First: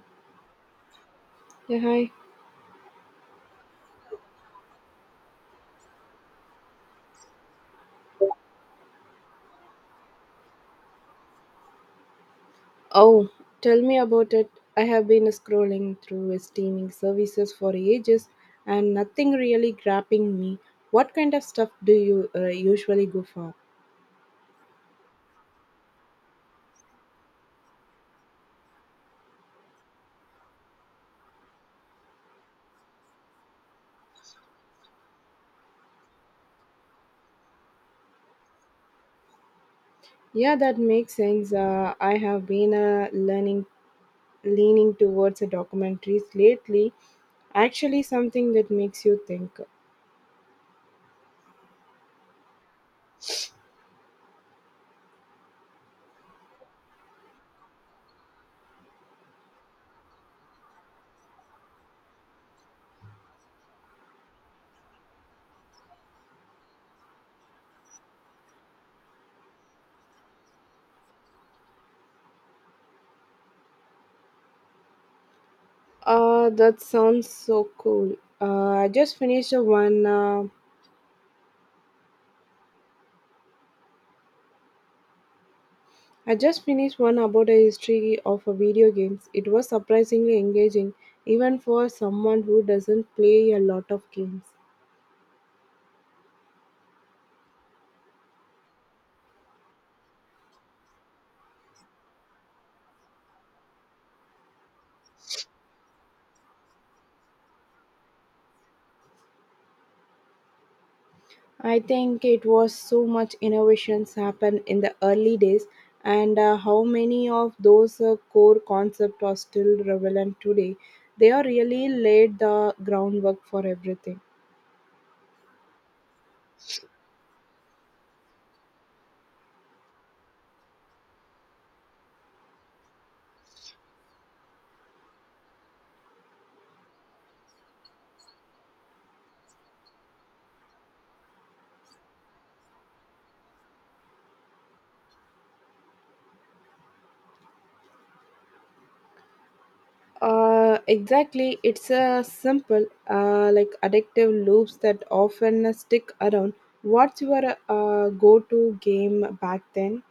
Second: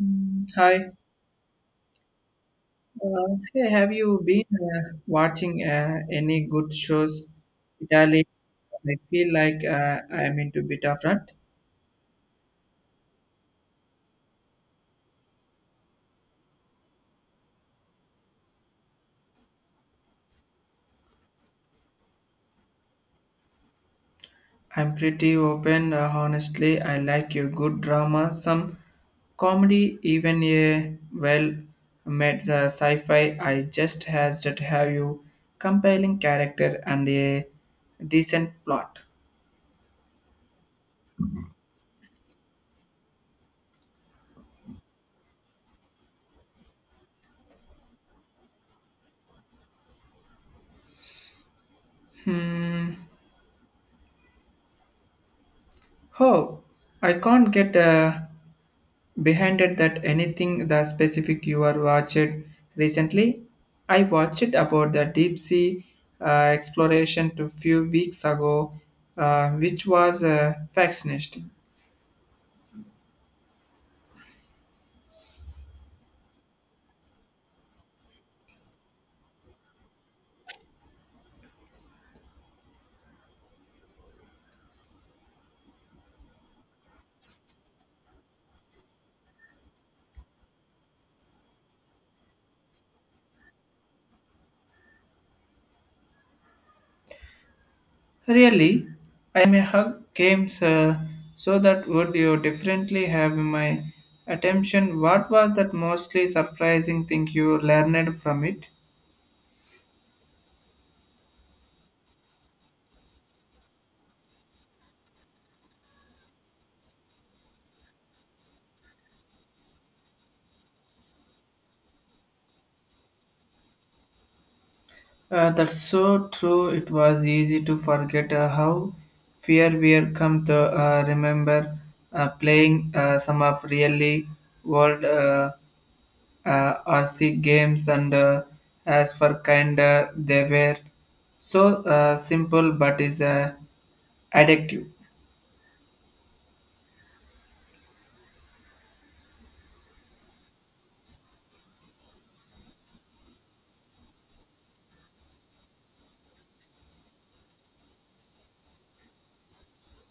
Hi. Yeah, hi. Hey, have you been watching any good shows? Italy. I feel like I'm into bit of that. Oh, tell me about it. I have been scrolling through streaming services for ages and nothing really grabbing me. What kind of stuff do you usually go for? I'm pretty open. Honestly, I like your good drama, some comedy, even a well-made sci-fi. I just has that have you compelling character and a decent plot. Yeah, that makes sense. I have been learning leaning towards documentaries lately. Actually, something that makes you think. Oh, I can't get behind it that anything the specific you are watched recently. I watched about the deep sea uh, exploration to few weeks ago, which was fascinating. That sounds so cool. I just finished one. I just finished one about the history of a video games. It was surprisingly engaging, even for someone who doesn't play a lot of games. Really, I may hug games, so that would you differently have my attention. What was that mostly surprising thing you learned from it? I think it was so much innovations happened in the early days, and how many of those core concepts are still relevant today. They are really laid the groundwork for everything. That's so true. It was easy to forget how fear we had come to, remember playing some of really old uh, RC games, and as for kinder, they were so simple but is addictive. Exactly. It's a simple, like addictive loops that often stick around. What's your go-to game back then?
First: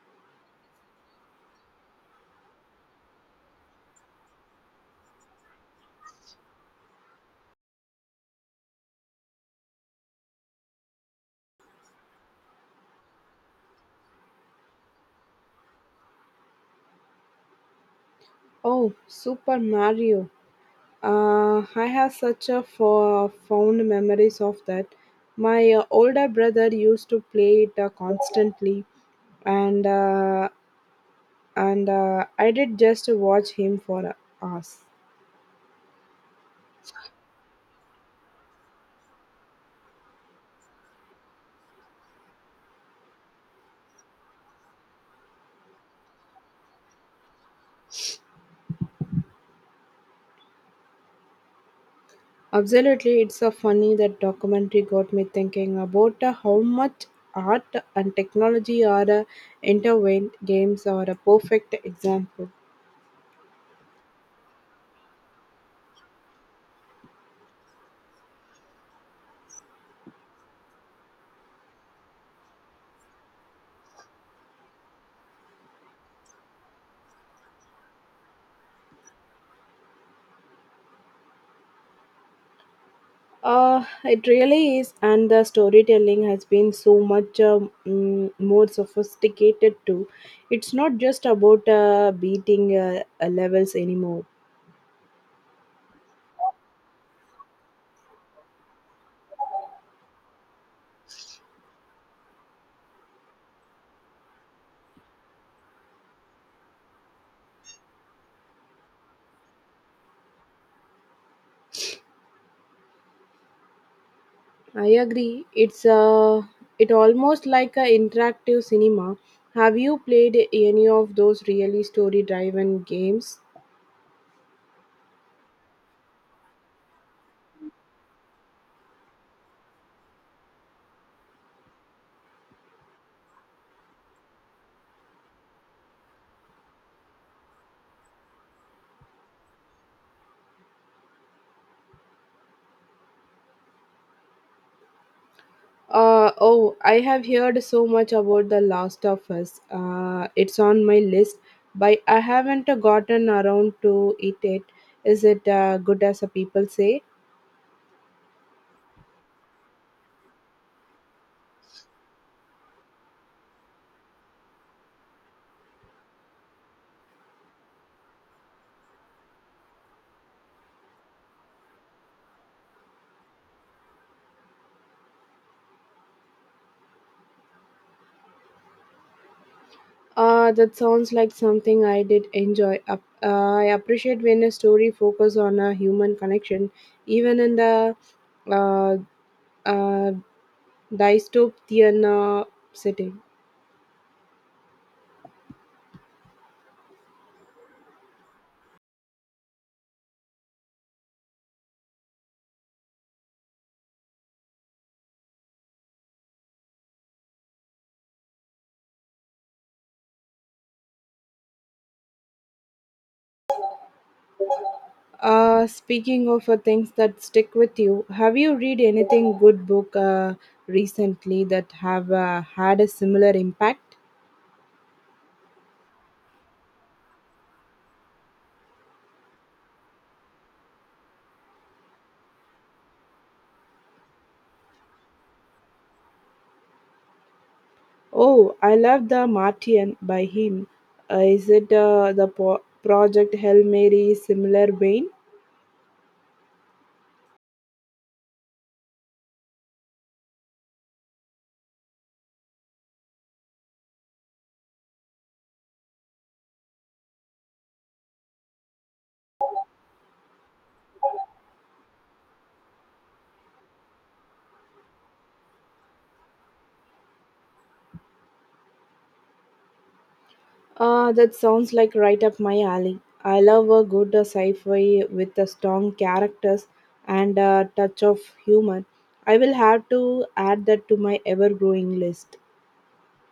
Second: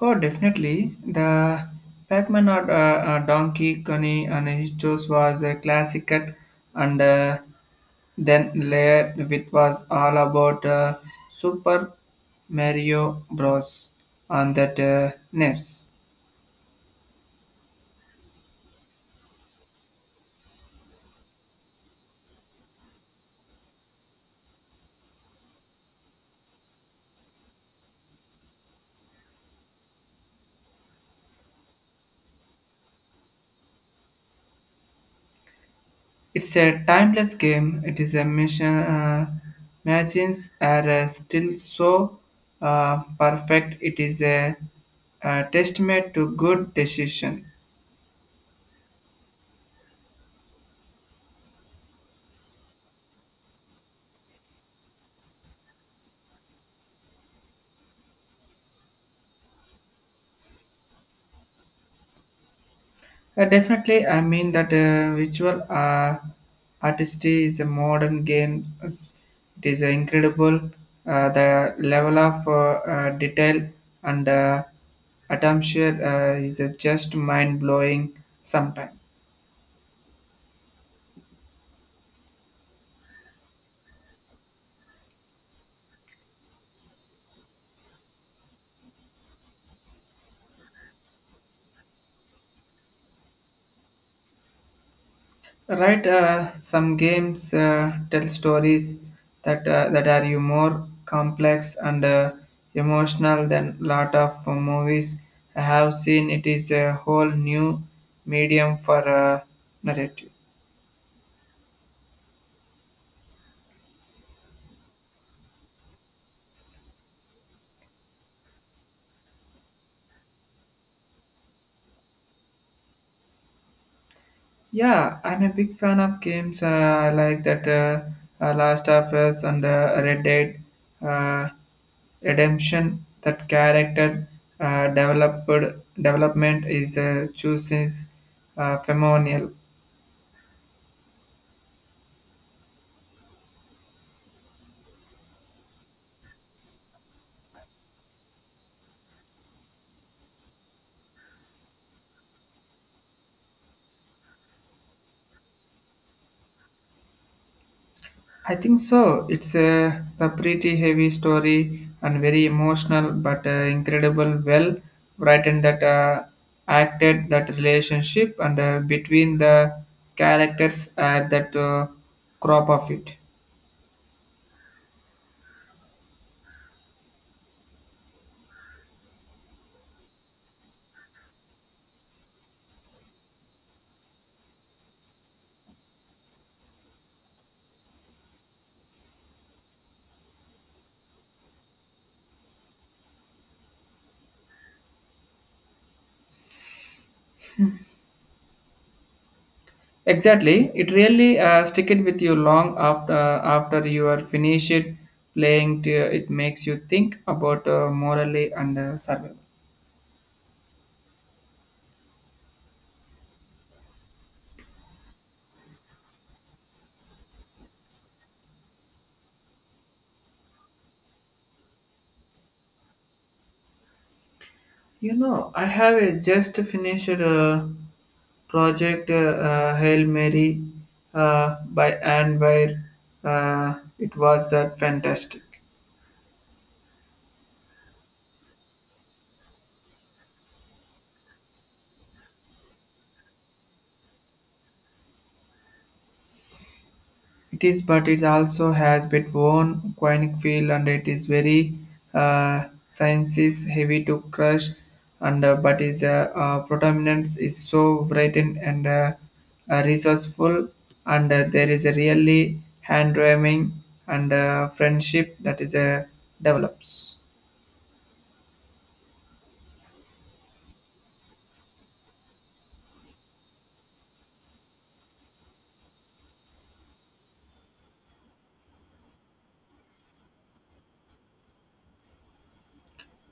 Oh, definitely. The Pac-Man or Donkey Kong and his shows was a classic, cut and then later it was all about Super Mario Bros. On that NES. Oh, Super Mario. I have such a fond memories of that. My older brother used to play it constantly, and uh, and I did just watch him for hours. It's a timeless game. It is a mission. Machines are still so perfect. It is a testament to good decision. Absolutely, it's so funny that documentary got me thinking about how much art and technology are intervened games are a perfect example. Definitely, I mean that visual artistry is a modern game. It's- It is incredible, the level of detail and attention is just mind blowing sometimes. It really is, and the storytelling has been so much more sophisticated too. It's not just about beating levels anymore. Right, some games tell stories that are you more complex and emotional than lot of movies I have seen. It is a whole new medium for narrative. I agree. It's it almost like a interactive cinema. Have you played any of those really story-driven games? Yeah, I'm a big fan of games. I like that Last of Us and Red Dead uh, Redemption. That character developed development is chooses phenomenal. Oh, I have heard so much about The Last of Us. It's on my list, but I haven't gotten around to it yet. Is it good as people say? I think so. It's a pretty heavy story and very emotional, but incredible, well written that acted that relationship and between the characters at that crop of it. That sounds like something I did enjoy. I appreciate when a story focuses on a human connection, even in the uh, uh, dystopian setting. Exactly, it really stick it with you long after you are finished playing. To, it makes you think about morally and survival. Speaking of things that stick with you, have you read anything good book recently that have had a similar impact? You know, I have a just finished project, Hail Mary, by Anne Weir. It was that fantastic. Oh, I love The Martian by him. Is it the Project Hail Mary similar vein? It is, but it also has bit worn quinic feel, and it is very sciences heavy to crush. And but its predominance is so brightened and resourceful, and there is a really hand ramming and friendship that is develops. That sounds like right up my alley. I love a good sci-fi with a strong characters and a touch of humor. I will have to add that to my ever-growing list.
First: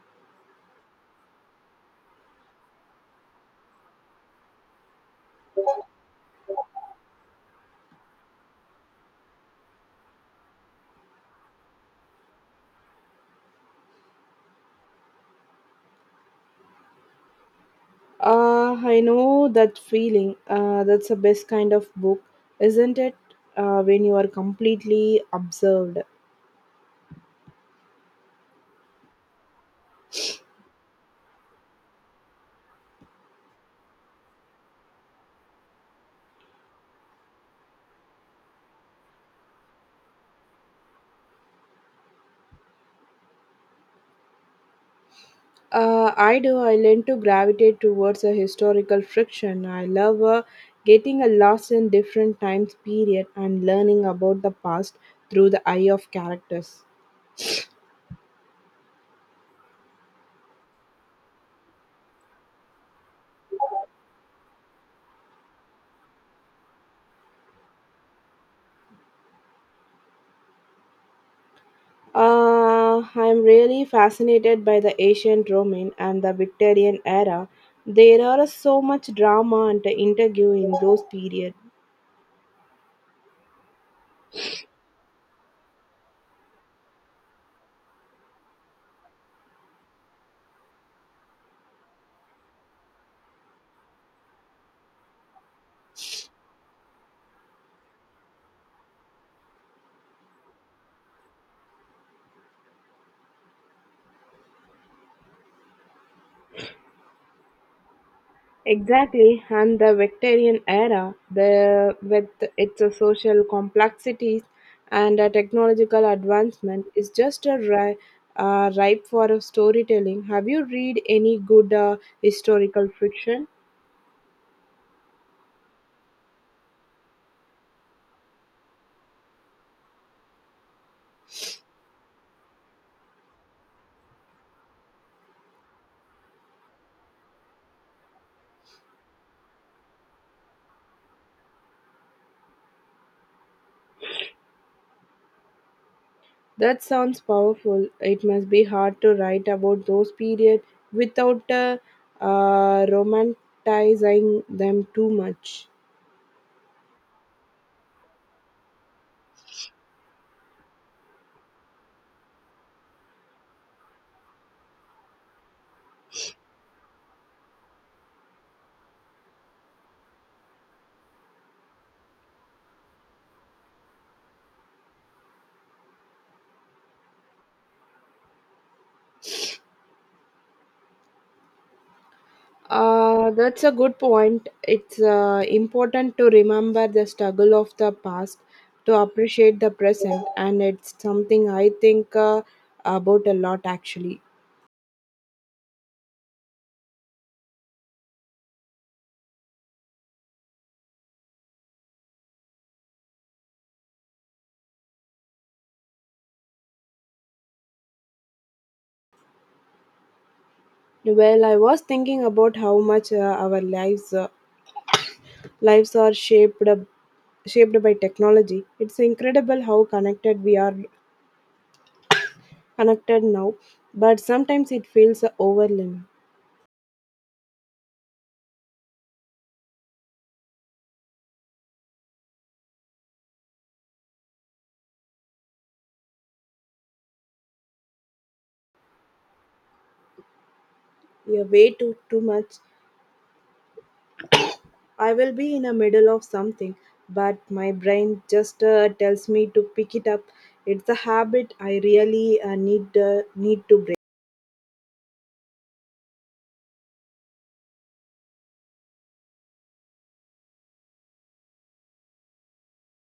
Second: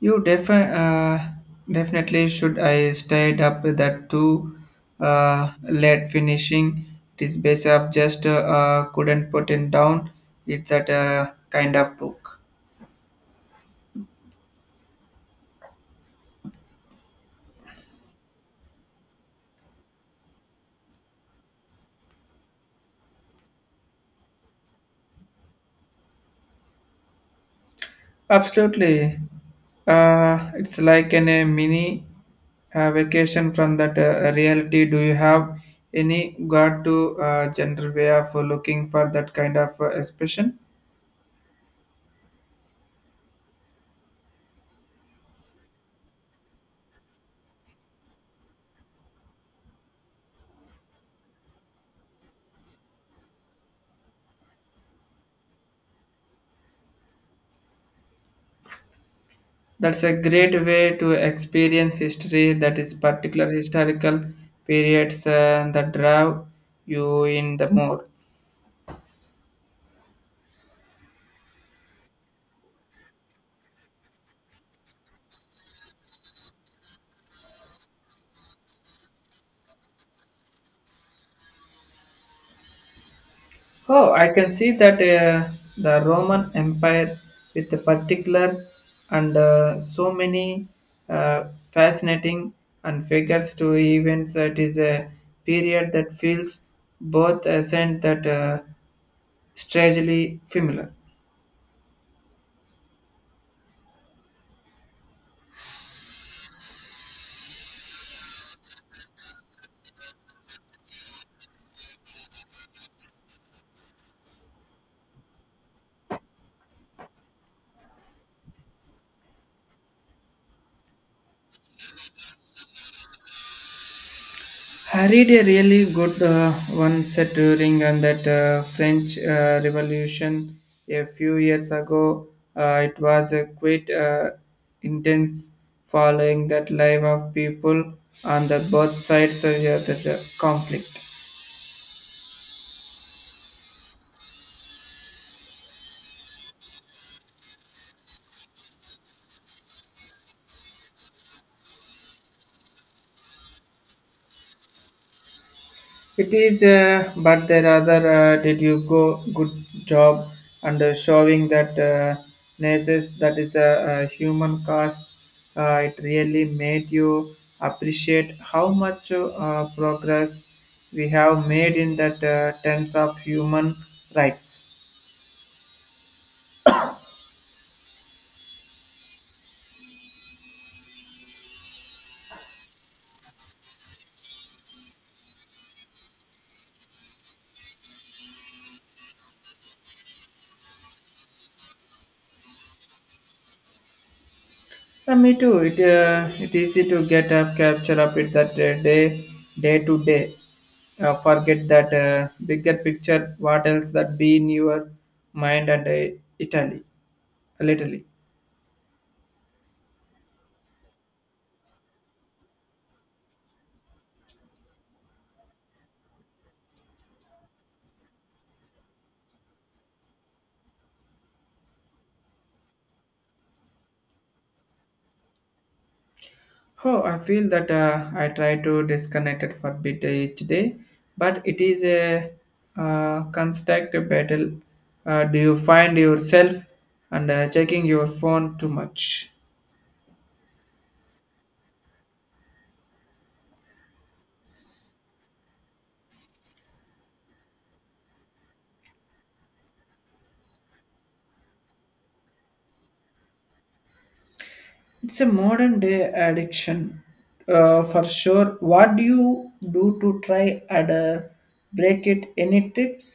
You defi- uh, Definitely should. I stayed up that too late finishing. This base up just couldn't put it down. It's that kind of book. I know that feeling. That's the best kind of book, isn't it? When you are completely observed. Absolutely. It's like an, a mini vacation from that reality. Do you have any guard to general way of looking for that kind of expression? I do. I learn to gravitate towards a historical fiction. I love getting a lost in different times period and learning about the past through the eye of characters. That's a great way to experience history that is particular historical periods that draw you in the more. I'm really fascinated by the ancient Roman and the Victorian era. There are so much drama and interview in those periods. Oh, I can see that the Roman Empire with the particular and so many uh, fascinating and figures to events. It is a period that feels both ascent that strangely familiar. Exactly, and the Victorian era, the with its social complexities and a technological advancement, is just a ripe for a storytelling. Have you read any good historical fiction? I read a really good one set during that French Revolution a few years ago. It was a quite intense following that life of people on the both sides of the conflict. That sounds powerful. It must be hard to write about those periods without romanticizing them too much. It is, but the other did you go good job and showing that nurses that is a human cost. It really made you appreciate how much progress we have made in that terms of human rights. That's a good point. It's important to remember the struggle of the past to appreciate the present, and it's something I think about a lot actually. Yeah, me too. It easy to get a capture of it that day to day, forget that bigger picture what else that be in your mind and italy literally. Well, I was thinking about how much our lives are shaped by technology. It's incredible how connected we are connected now, but sometimes it feels overwhelming. Oh I feel that, I try to disconnect it for a bit each day but it is a constant battle. Do you find yourself and checking your phone too much? Yeah, way too much. I will be in the middle of something, but my brain just tells me to pick it up. It's a habit I really need to break. It's a modern day addiction, for sure. what do you do to try and break it, any tips?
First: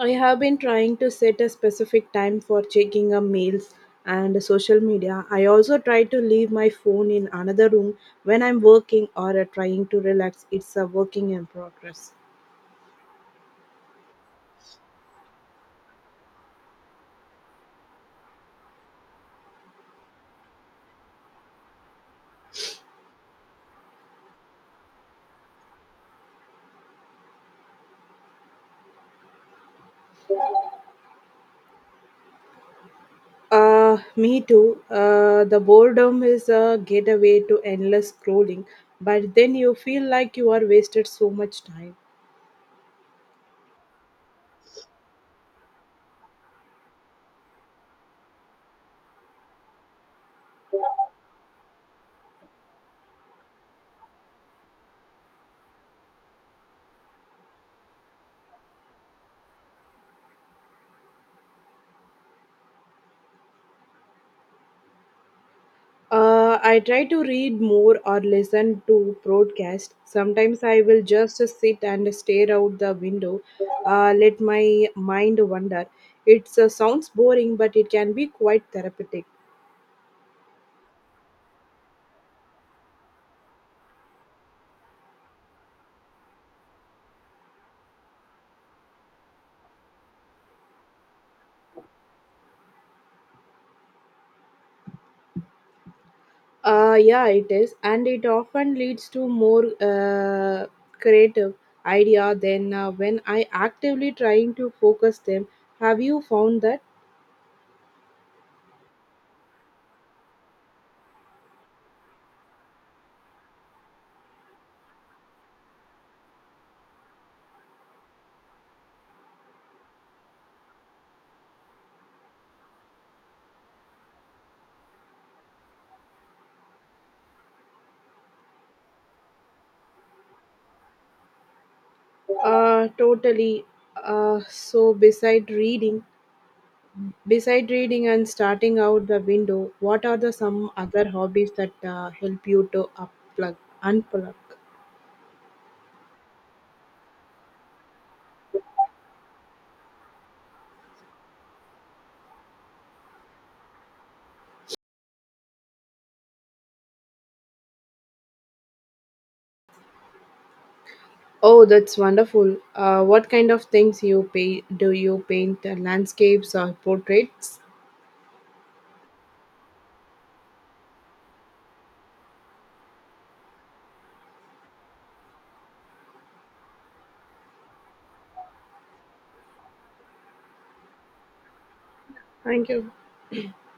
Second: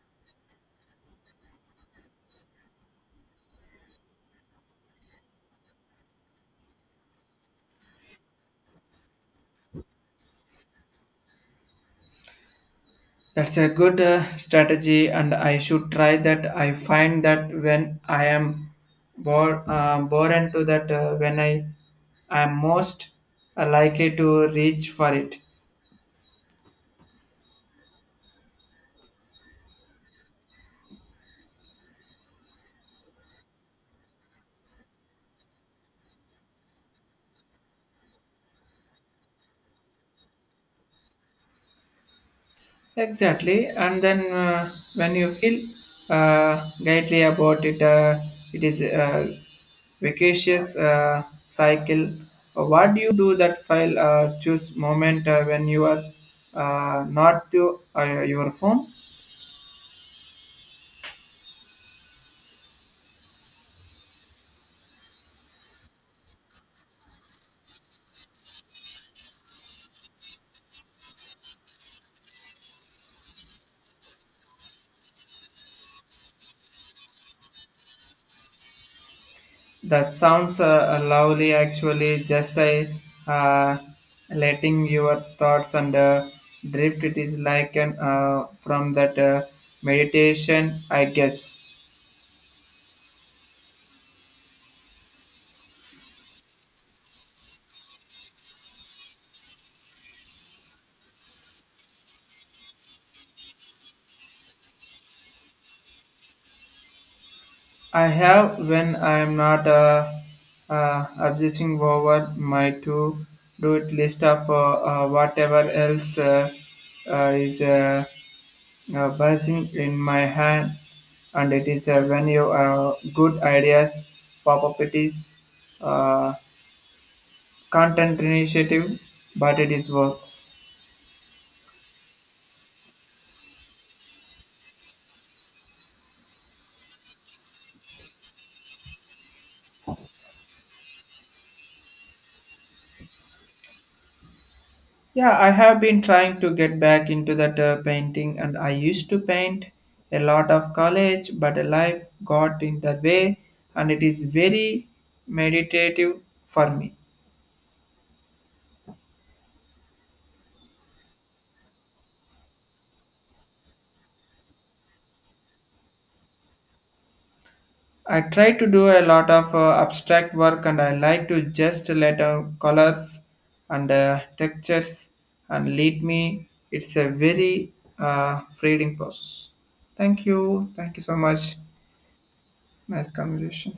I have been trying to set a specific time for checking mails and social media. I also try to leave my phone in another room when I'm working or trying to relax. It's a working in progress. That's a good strategy, and I should try that. I find that when I am born to that, when I am most likely to reach for it. Me too. The boredom is a gateway to endless scrolling, but then you feel like you are wasted so much time. Exactly, and then when you feel guilty about it, it is a vacacious cycle. What do you do that file? Choose moment when you are not to your phone. I try to read more or listen to broadcast. Sometimes I will just sit and stare out the window, let my mind wander. It sounds boring, but it can be quite therapeutic. That sounds lovely, actually. Just uh, letting your thoughts and drift. It is like an from that meditation, I guess. Yeah, it is, and it often leads to more creative idea than when I actively trying to focus them. Have you found that? I have when I am not obsessing over my to do it list of whatever else is. Buzzing in my head, and it is when you good ideas pop up. It is uh, content initiative, but it is works. Totally. So beside reading and starting out the window, what are the some other hobbies that help you to unplug? Yeah, I have been trying to get back into that painting, and I used to paint a lot of college, but life got in the way, and it is very meditative for me. Oh, that's wonderful. What kind of things you pay? Do you paint landscapes or portraits? I try to do a lot of abstract work and I like to just let out colors and textures and lead me. It's a very freeing process. Thank you. Thank you so much. Thank you. Nice conversation.